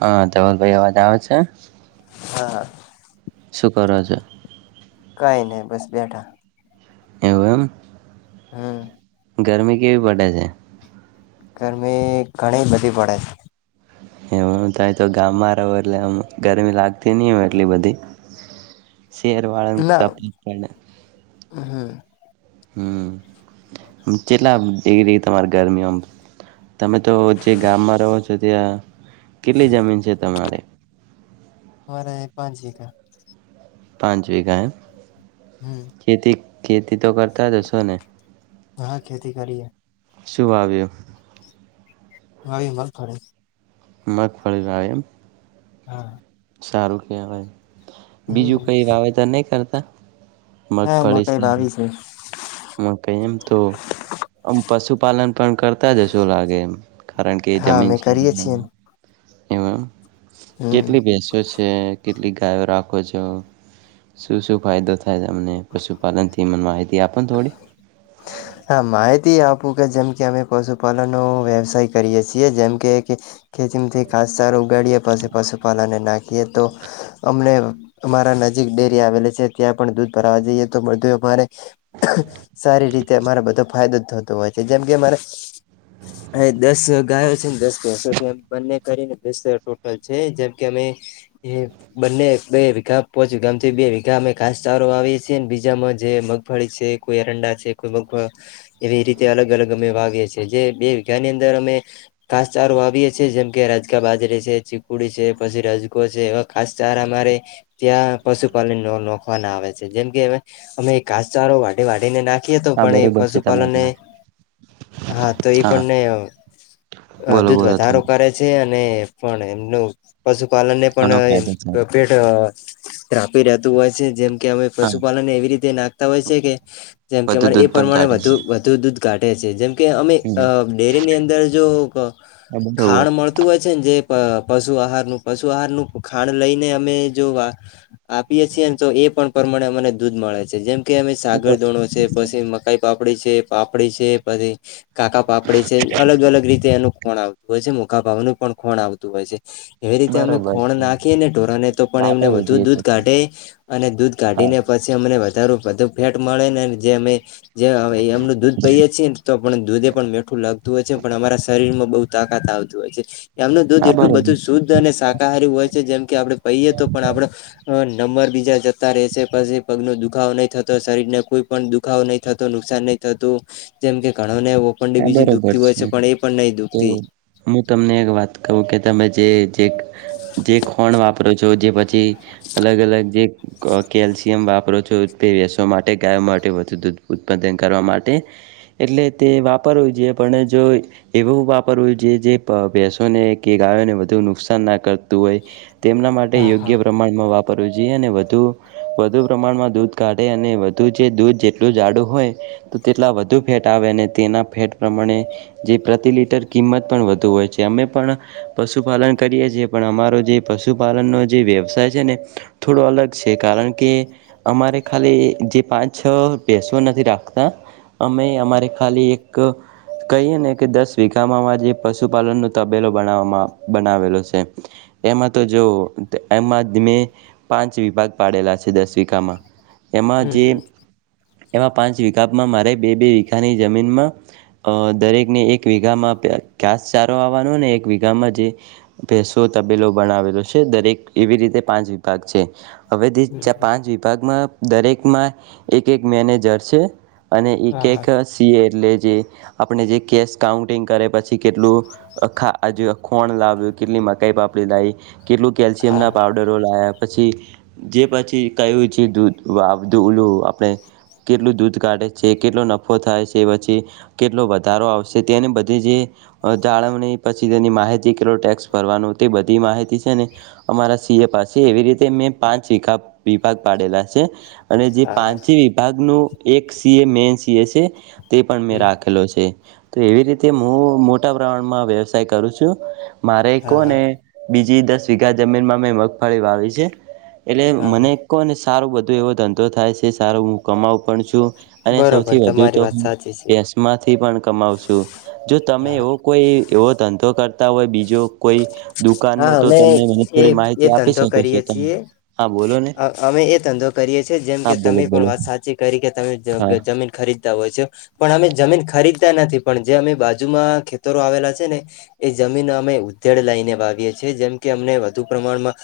હા ધવલ ભાઈ અવાજ આવે છે? હા હા શું કરો છો? કઈ નહી બસ બેઠા એવુ એમ હમ્મ ગરમી કેવી પડે છે? ગરમી ઘણી બધી પડે એવુ હું તો ગામમાં રહો એટલે આમ ગરમી લાગતી નય એમ એટલી બધી શેરવાળ છે ના તપલીક પણ હમ હમ જેટલા ડિગ્રી તમારી ગરમી આમ તમે તો જે ગામમાં રહો છો ત્યાં કેટલી જમીન છે તમારે મારે પાંચ વીઘા પાંચ વીઘા એમ હમ ખેતી ખેતી તો કરતા જ હશો ને હા ખેતી કરીએ શું વાવ્યુ હ એ મગફળી મગફણી વાવી એમ હા. સારું કેવાય હમ બીજું કઈ વાવેતર નઈ કરતા હા મોટર આવી છે. મકઈ એમ તો આમ પશુપાલન પણ કરતા જ હશું લાગે એમ કારણ કે હા જમીન અમે છે કરીએ છીએ એમ એમ હમ કેટલી ભેસો છે કેટલીક ગાયો રાખો છો શું શું ફાયદો થાય તમને પશુપાલનથી મને માહિતી આપ હા માહિતી આપ [unintelligible] કે જેમ કે અમે પશુપાલનનો વ્યવસાય કરીએ છીએ જેમ કે ખેતીમાંથી ખાસ સારો ગાડીએ પછી પશુપાલનને નાખીએ તો અમને અમારા નજીક ડેરી આવેલી છે ત્યાં પણ દૂધ ભરવા જઈએ તો [unintelligible] સારી રીતે અરે બધો ફાયદો થતું હોય છે જેમ કે મારે હ દસ ગાયો છે ને દસ ભેસો છે બંને કરીને દસ ટોટલ છે જેમ કે અમે એ બંને બે વીઘા પોચ વિઘાથી બે વીઘા અમે કાસચારો વાવીએ છે બીજામાં જે મગફળી છે કોઈ એરંડા છે કોઈ મગવા એવી રીતે અલગ અલગ અમે વાવીએ છીએ જે બે વીઘા ની અંદર અમે ઘાસચારો વાવીએ છે જેમ કે રાજકા બાજરે છે ચીકુડી છે પછી રજકો છે એવા ખાસચારા અમારે ત્યાં પશુપાલન નોખવા ના આવે છે જેમ કે અમે ઘાસચારો વાઢીને નાખીએ તો હા પણ એ બરોબર છે તમારી પશુપાલને વાત હા તો એ પણને બોલો દૂધ બોલો તમે વધારો કરે છે અને પણ એમનું પશુપાલન ને ઘણો પણ ફાયદો થાય પેટ રાપી રહેતું હોય છે જેમ કે અમે હા પશુપાલનને એવી રીતે નાખતા હોય છે કે જેમ કે વધુ અમારે એ દૂધ પણ પ્રમાણે કાઢે વધુ છે વધુ દૂધ કાઢે છે જેમ કે અમે હમ ડેરીની અંદર જો હા, બરોબર ખાણ મળતું હોય છે ને જે પશુ આહારનું પશુ આહારનું ખાંડ લઈને અમે જો વા આપીએ છીએ તો એ પણ પ્રમાણે અમને દૂધ મળે છે જેમ કે હા, [unintelligible] બ ધોણો છે પછી મકાઈ પાપ પાપડી છે પાપડી છે પછી કાકા પાપડી છે અલગ અલગ રીતે એનું કોણ આવત હોય છે મુખા ભાવનું પણ ખુંણ આવતું હોય છે એવી રીતે અમે બરોબર ખોણ છે નાખીએને ઢોરને તો પણ એમને વાપરવું વધુ જોઈએ તો દૂધ કાઢે અને દૂધ કાઢી હા ને પછી અમને વધ બધું ફેટ મળે ને જે અમે જે એમનું દૂધ પહીએે છીએને તો પણ દૂધે પણ મીઠું લાગતું હોય છે પણ અમારા શરીરમાં બઉ તાકાત આવતું હોય છે એમનું દૂધ હા એટલું બધું બરોબર છે શુદ્ધ અને શાકાહારી હોય છે જેમ કે આપડે પહીએ તો પણ આપડો નંબર બીજ જતા રહેશે પછી પગ નો દુખાવ નહી થતો શરીરને કોઈ પણ દુખાવો નઈ થતો નુકસાન નહી થતું જેમ કે ઘણો ને ઓપન હા બીજું બરોબર દુખતી હોય છે પણ એ પણ નહી તો દુખતી હું તમને એક વાત કવ તમે જે ખોણ વાપ વાપરો છો જે પછી અલગ અલગ જે કેલ્શિયમ વાપરો છો, ભેસો માટે ગાયો માટે વધુ દૂધ ઉત્પાદન કરવા માટે એટલે તે વાપરવું જોઈએ પણ જો એવું વાપરવું જોઈએ જે ભેસોને કે ગાયો ને વધુ નુકસાન ના કરતું હોય તેમના માટે યોગ્ય પ્રમાણમાં વાપ પરવુ જ અને વધુ વધુ પ્રમાણમાં દૂધ કાઢે અને વધુ જે દૂધ જેટલું જાડું હોય તો તેટલા વધુ ફેટ આવે અને તેના ફેટ પ્રમાણે જે પ્રતિ લિટર કિંમત પણ વધુ હોય છે. અમે પણ પશુપાલન કરીએ છીએ પણ અમારો જે પશુપાલનનો જે વ્યવસાય છે ને થોડો અલગ છે કાર કારણ કે અમારે ખાલી જે પાંચ છ ભેસો નથી રાખતા અમે અમારે ખાલી એક કહીએ ને કે દસ વીઘામાં જે પશુપાલનનો તબેલો બનાવામાં બનાવેલો છે. એમાં તો જોવ એમાં મેં પાંચ વિભાગ પાડેલા છે, દસ વિઘામાં એમાં હમ જે હમ એમાં પાંચ વિકપમાં મારે બે બે વિઘાની જમીનમાં દરેકને એક વિઘામાં ઘાસચારો આવાનોને એક વિઘામાં પ ભેસો તબેલો બનાવેલો છે દરેક એવી રીતે પાંચ વિભાગ છે હવે તે પાંચ વિભાગમાં દરેકમાં એક એક મેનેજર છે. અને એક હા હા એક એટલે જે આપણે જે કેશ કાઉન્ટિંગ કરે પછી કેટલુ આખૂ ખોણ લાવ્યું, કેટલી મકાઈ પાપડી લાઇ, કેટલું કેલ્શિયમના પાવડરો લાયા, પછી જે પછી કયું છે, દૂધધુંલું આપણે કેટલું દૂધ કાઢે છે, કેટલો નફો ફો થાય છે, પછી કેટલો વધારો આવશે તેને બધી જે જાળવણી પછી તેની માહિતી કેટલો ટેક્સ ભરવાનું તે બધી માહિતી છે, ને અમારા સીએ પાસે એવી રીતે પાંચીખા વિભાગ પાડેલા છે. અને જે પાંચે વિભાગનું એક સીએ મેન સીએ છે, તે પણ મેં હમ રાખેલો છે. તો એવી રીતે હું મોટા પ્રમાણમાં વ્યવસાય કરું છું. મારે હા હા કોને બીજી દસ વીઘા જમીનમાં મેં મગફળી વાવી છે. એટલે મને હા કહો ને સારો બધું એવો ધંધો થાય છે, સારો હું કમાવું પણ છું અને બરોબર સૌથી વધુ તમારી તો વાત સાચી છે. કેસમાંથી પણ કમાવ છું, જો તમે હા એવો કોઈ એવો ધંધો કર તા હોય બીજો કોઈ દુકાન નો હા તો અમે તમને મને એ થોડી એ માહિતી આપી ધંધો શકો છો કરીએ તમે છીએ હા બોલો ને અમે એ ધંધો કરીએ છિએ જેમ હા કે બોલો તમે પણ બોલો વાત સાચી કરી કે તમે ત્યાં હા જમીન ખરી ત વજો પણ અમે જમીન ખરીદતા નથી પણ જે અમે બાજુમાં ખેતરો આવેલા છે ને એ જમીન અમે ઉધેડ લઈને વાવીએ છીએ જેમ કે અમને વધુ પ્રમાણમાં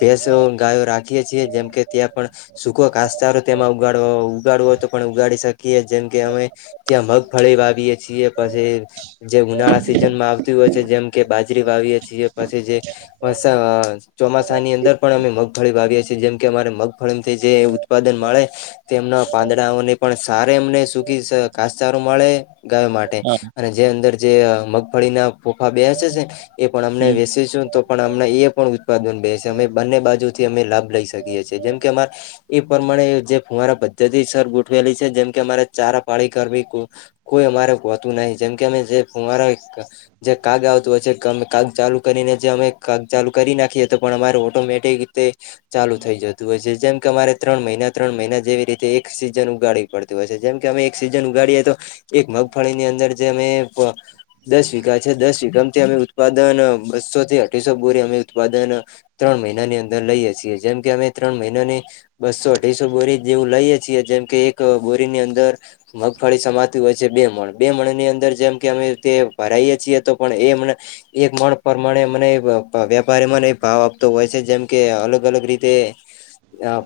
ભેસો, ગાયો રાખી છિએ જેમ કે ત્યાં પણ સુકો ઘાસચારો તેમાં ઉગાડવો ઉગાડવો હોય તો પણ ઉગાડી શકે. જેમ કે અમે ત્યાં મગફળી વાવીએ છીએ પછી જે ઉનાળા સીઝનમાં આવતી હો હોય છે, જેમ કે બાજરી વાવીએ છીએ પછી જે પસો ચોમાસાની અંદર પણ અમે મગફળી વાવીએ છીએ. જેમ કે અમારે મગફળી જે ઉત્પાદન મળે તેના પાંદડાઓને પણ સારે એમને ઘાસચારો મળે ગાયો માટે હા અને જે અંદર જે મગફળીના ફોફા બે પણ અને હમ વેસીસુ તો પણ એ પણ ઉત્પાદન બે છે, અમે બંને બાજુ થી અમે લાભ લ લઇ શકીએ છીએ જેમ કે અમારે એ પ્રમાણે જે ફુવારા પદ્ધતિસર ગોઠવેલી છે, જેમ કે અમારે ચારા પાડી કરવી કોઈ અમારે હોતું નહી જેમ કે અમે જે ફુવારા જે કાગ તો હોય છે, મે કાગ ચાલુ કરીને જે અમે કાગ ચાલુ કરી નાખીએ તો પણ અમારે ઓટોમેટિક રીતે ચાલું થઈ જતું હોય છે, જેમ કે અમારે ત્રણ મહિના ત્રણ મહિના જેવી રીતે એક સિઝન ઉગાડી પડતી હોય છે, જેમ કે અમે સીઝન ઉગાડીએ તો એક મગફળીની અંદર જે અમે દસ વિઘા છે, દસ વીઘા અમે ઉત્પાદન બસો થી, અઠીસો બોરી અમે ઉત્પાદન ત્રણ મહિનાની અંદર લઈએ, છીએ અમે ત્રણ મહિનો, ને બસો અઢસો બોરી જેવું લઈએે છીએ, જેમ કે એક બોરીની અંદર મગફળી સમાતી હોય છે, બે મણ બે મણ ની અંદર જેમ કે અમે ભરાઈએ છીએ, તો પણ એ એક પ્રમાણે મને વેપારીમાંને ભાવ આપતો હોય છે, જેમ કે અલગ અલગ રી તે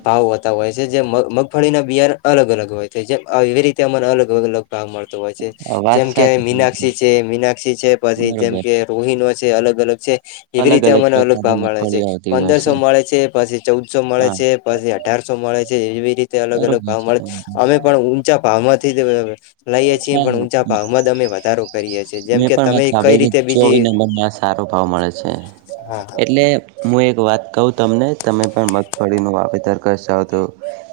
ભાવ હોતા હોય છે, જે મગફળીના બિયાર અલગ અલગ હોય છે, જે એવી રીતે અમાને અલગ અલગ અ ભાવ મળતો હોય છે, હા, વાત જેમ કે સાચી મીનાક્ષી તમારી છે, મીનાક્ષી છે, પછી જેમ બરોબર કે રોહિણ હોય છે, અલગ અલગ છે, એવી અલગ રીતે અમને અલગ પ્રકારની ભાવ મળે છે, મગફળીઓ આવતી હોય પંદરસો મળે છે, પછી. ચૌદસો મળે હા છે, પછી અઢારસો મળે છે, એવી રીતે, અલગ અલગ બરોબર ભાવ છે મળે તમારી અમે વાત. પણ ઊંચા ભાવ માંથી અ લઈએ છીએ, હા પણ ઊંચા ભાવમાં અમે વધારો કરીએ છીએ, જેમ મેં કે પણ વાત તમે કઈ સાંભળી રીતે કે ચોવી બીજી નંબરમાં સારો ભાવ મળે છે, હા એટલે હું એક વાત કહુ, તમને તમે પણ મગફળી નું વાવેતર કરાસો, તો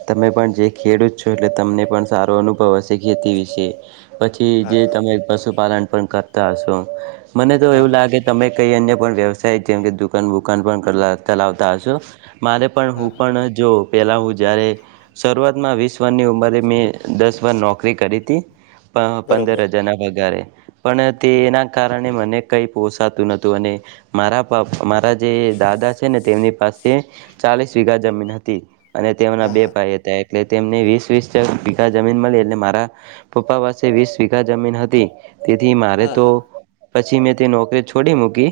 તમે પણ જે ખેડૂત છો, એ તમને પણ સારો અનુભવ હશે, ખેતી વિશે છે પછી, હા જે હા તમે પશુપાલન પણ કરતા હશો મને, તો હા હા એવું હા લાગે તમે કઈ અન્ય પણ વ્યવસાય, જેમ કે દુકાન વુકાન પણ ચલાવતા હશો, મારે પણ હા હું હા પણ જો પહેલા હું, જ્યારે શરૂઆતમાં વીસ વરની ઉંમરે મેં દસ વર નોકરી કરી બરોબર પંદર જણા વગારે પણ, તેના કારણે મને કંઈ પોસાતું નતું અને મારાપ મારા જે દાદા છેને, તેમની પાસે ચાલીસ વીઘા જમીન હતી. અને તેમના હા બે હા ભાઈ હતા, એટલે તેમને વીસ વીસા પી જમીન, મળી એટલે મારા પપ્પા પાસે વીસ વીકા જમીન હતી, તેથી મારે હા તો હા પછી, મેં તે નોકરી છોડી મૂકી,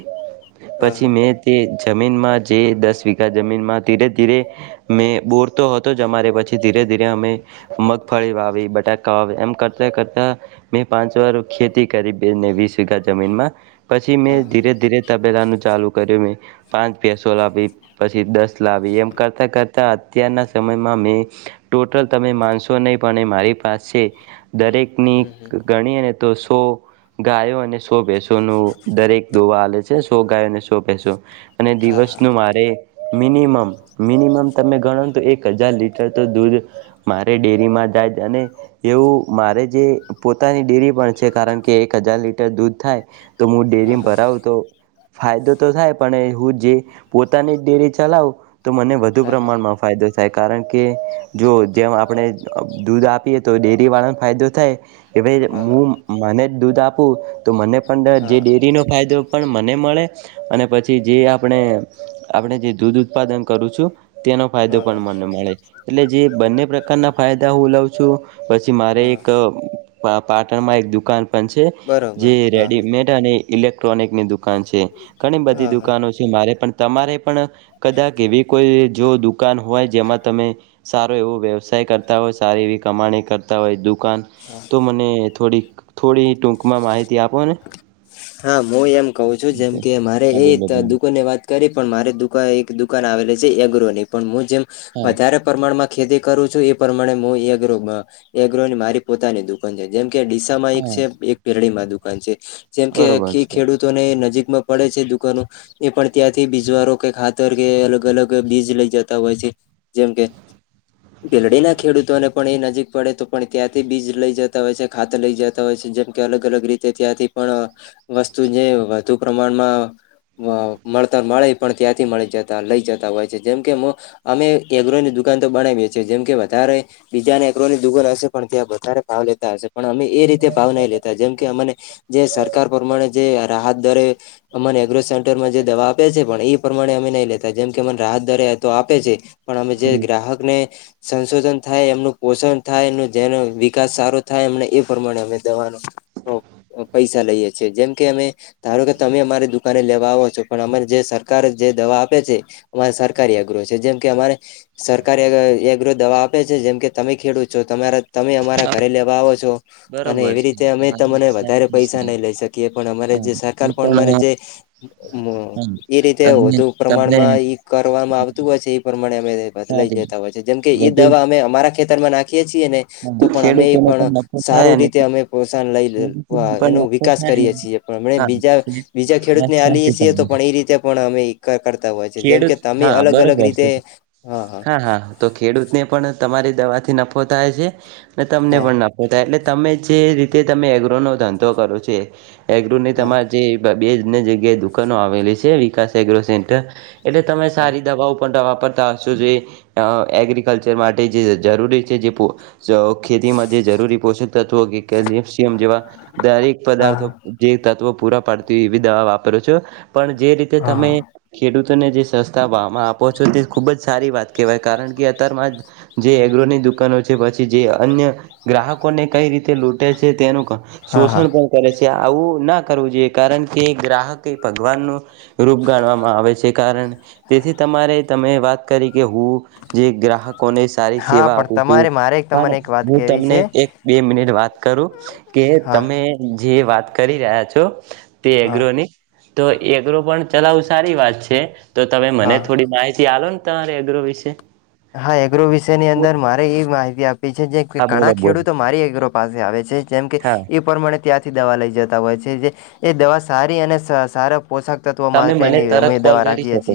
હા પછી હા મેં તે જમીનમાં, જે દસ વીઘા જમીનમાં ધીરે ધીરે મેં બોરતો હતો, જ મારે પછી ધી ધીરે, અમે મગફળી વાવી, બટાકા વાવી એમ કરતા કરતા, મેં પાંચ વાર ખેતી કરી બેને વીસ વઘા જમીનમાં પછી, હા મેં ધીરે ધીરે તબેલાનું ચાલુ કર્યું મે પાંચ પેસો લાવી પછી, દસ લાવી એમ કરતાં કર તા અત્યારના સમયમાં મે ટોટલ તમે માનશો નહીં, પણ મારી પાસે દરેકની, હમ હમ ગણી અને તો સો ગાયો અને સો ભેસો નું દરેક દોવા આવેલે છે, સો ગાયો અને શો અને હા દિવસ નુ હા મારે મિનિમમ, મિનિમમ તમે ગણો તો એક હજાર લીટર, તો દૂધ મારે ડેરીમાં જાય અને એવું મારે જે પોતાની ડેરી પણ છે, કારણ કે એક હજાર લીટર દૂધ થાય તો હું ડેરીમાં હા ભરાવું, તો ફાયદો તો થાય પણ હું જે પોતાની ડેરી ચલાવુ, તો મને વધુ હા હા પ્રમાણમાં ફાયદો થાય કારણ કે જો, જે આપણે દૂધ આપીએ, તો ડેરી વાળા એતો થાય. હા હા હું, મને જ દૂધ આપું, તો મને પણ હા જે ડેરીનો, ફાયદો પણ મને મળે અને પછી, જે આપણે. આપણે જે દૂધ ઉત્પાદન કરું છું. તેનો ફાયદો હા પણ હા મને મળે, એટલે જે બંને પ્રકારના ફાયદા, હું લઉં છું. પછી, મારે હા હા એક પાટણમાં એક દુકાન જે બરોબર હા રેડીમેડ અને ઇલેક્ટ્રોનિકની. છે, ઘણી બધી હા હા દુકાનો છે, મારે પણ તમારે પણ કદાચ એવી કોઈ, જો દુકાન હોય જેમાં તમે સારો એવો વ્યવસાય કરતા હોય, સારી એવી કમાણી કરતા હોય દુઃખ હા તો મને થોડી-થોડી, ટૂકમાં માહિતી આપો ને? હા, હું એમ કહું છું, જેમ કે મારે હા એ બોલો બોલો દુકાન ને વાત કરી પણ મારે દુકાન દુકાન આવેલી છે, એગ્રોની પણ હું જેમ હા વધારે પ્રમાણમાં ખેતી કરું છું, એ પ્રમાણે મુ એગ્રોમા એગ્રો ની મારી પોતાની દુકાન છે. જેમ ડીસામાં એક હા છ, ે એક પેરડીમાં દુકાન છે, જેમ કે બરોબર આખી છે ખેડૂતોને નજીક પડે છે દુકાનો એ પણ ત્યાંથી બીજવારો કે ખાતર કે અલગ અલગ બીજ લઈ જતા હોય છે. જેમ કે ભીલડીના ખેડૂતોને પણ એ નજીક પડે તો પણ ત્યાંથી બીજ લઈ જતા હોય છે, ખાત લઈ જતા હોય છે. જેમ કે અલગ અલગ રીતે ત્યાંથી પણ વસ્તુને વધુ પ્રમાણમાં મળતા મળે પણ ત્યાંથી મળી જતા લઈ જતા હોય છે. જેમ કે અમે એગ્રોની દુકાન તો બનાવી વેચે જેમ કે વધારે બીજાને એગરો દુગલ હશે પણ ત્યાં વધારે ભાવ લેતા હશે પણ અમે એ એ રીતે ભાવ નાઈ લેતા જેમ કે અમને જે સરકાર પ્રમાણે જે રાહત દરે અમારે એગ્રો સેન્ટરમાં જે દવા આપે છે પણ એ પ્રમાણે અમે નહી લેતા જેમ કે મને રાહત ધરે તો આપે છે. પણ અમે જે હમ ગ્રાહક ને સંશોધન થાય એમનું પોષણ થાય એ જેનો વિકાસ સારો થાય એમને એ પ્રમાણે અમે દવાનો ઓ. [unintelligible] પૈસા લઈએે છી જેમ કે અમે, ધારો કે તમે અમારી દુકાને લેવા આવો છો પણ અમારે જે સરકાર દવા આપે છે અમારે સરકારી અઘ્ર છે, જેમ કે અમારે સરકારીગ્ર દવા આપે છે. જેમ કે તમે ખેડૂત છો તમે અમારા હા ઘરે લેવા આવો છો, અને બરોબર એવી છે રીતે અમે તમારી વાત તને સાચી છે પૈસા નહી લઈ શકીએ પણ અમારે હા જે સરકાર હું પણ અરે જે, હા એ રીતે તમે વધુ તમને પ્રમાણમાં કરવામાં આવતું હોય છે એ પ્રમાણે અમે બદલાઈ સારી લેતા હોય છે જેમ કે વધુ દવા અમે અ ખેતરમાં નાખીએ છીએ ને તો હા પણ અમે ખેડૂતોને પણ નફો થાય સારું અને રીતે અમે પોસન લઈ લ ખેડૂતોને એનો પણ નફો વિકાસ થાય કરીએ ને છીએ પણ અ બીજા, હા બીજા ખેડૂત વાત ને આલીએ સાચી છીએ તો તમારી પણ એ રીતે પણ અમે કરતા હોય છે જેમ કે ખેડૂત તમે હા અલગ અલગ બરોબર રીતે છે હા હા. તો ખેડૂતને પણ તમારી દવા થી નફો થાય છે, અને તમને પણ હા નફો થાય એટલે. તમે જે રીતે તમે એગ્રો નો ધંધો કરો છે, એગ્રો ને તમારે જે બે બ જગ્યાએ દુકાનો આવેલી છે વિકાસ એગ્રો સસેન્ટર, એટલે તમે હા સારી દવા પણ તાશ જે, એગ્રિકલ્ચર માટે જે જરૂરી છે જે જો ખેતીમાં જે જરૂરી પોષક તત્વો કે કેિ્સ જેવા, દરેક હા હા પદાર્થો જે તત્વો પૂરા પાડતી હોય એવી દવા વાપરો છો. પણ જે રીતે હા તમે, ખેડૂતોને જે સસ્તા ભ આપો છો તે ખુબ જ સારી વાત કેવાય કારણ કે અત્યાર, જે એગ્રોની દુકાનો પછી જે અન્ય ગ્રાહકોને કઈ રીતે લૂટે છે તેનું હા શોષણ હા પણ કરે છે. આવું ના કરવું જોઈએ કારણ કે ગ્રાહક એ ભગવાનનું, રૂપ ગણવામાં આવે છે કારણ તેથી તમારે તમે વાત કરી. કે હું જે ગ્રાહકોને સારી હા સેવા પણ આપું છું. તમારે મારે પણ તમને એક વાત હું કેવી તમને છે એક બે મિનિટ વાત કરું, કે હા તમે જે વાત કરી રહ્યા છો, તે હા એગ્રોની. તો એકરો પણ ચલાવું સારી વાત છે, તો તમે મને હા થોડી માહિતી આલો ને. તમારે અગ્ર વિશે. હા એગ્રો વિશેની અંદર મારે એ માહિતી આપી છે જે હા ઘણા બોલો બોલો ખેડૂતો મારી એગ્રો પાસે આવે છે જેમ કે, હા એ પ્રમાણે ત્યાંથી દવા લઈ જતા હોય છે જે, એ દવા સારી અને સ સારા પોષક તત્વો તમે મને માટેની તરત અમે કોલ દવા કરી રાખીએ શકો છીએ.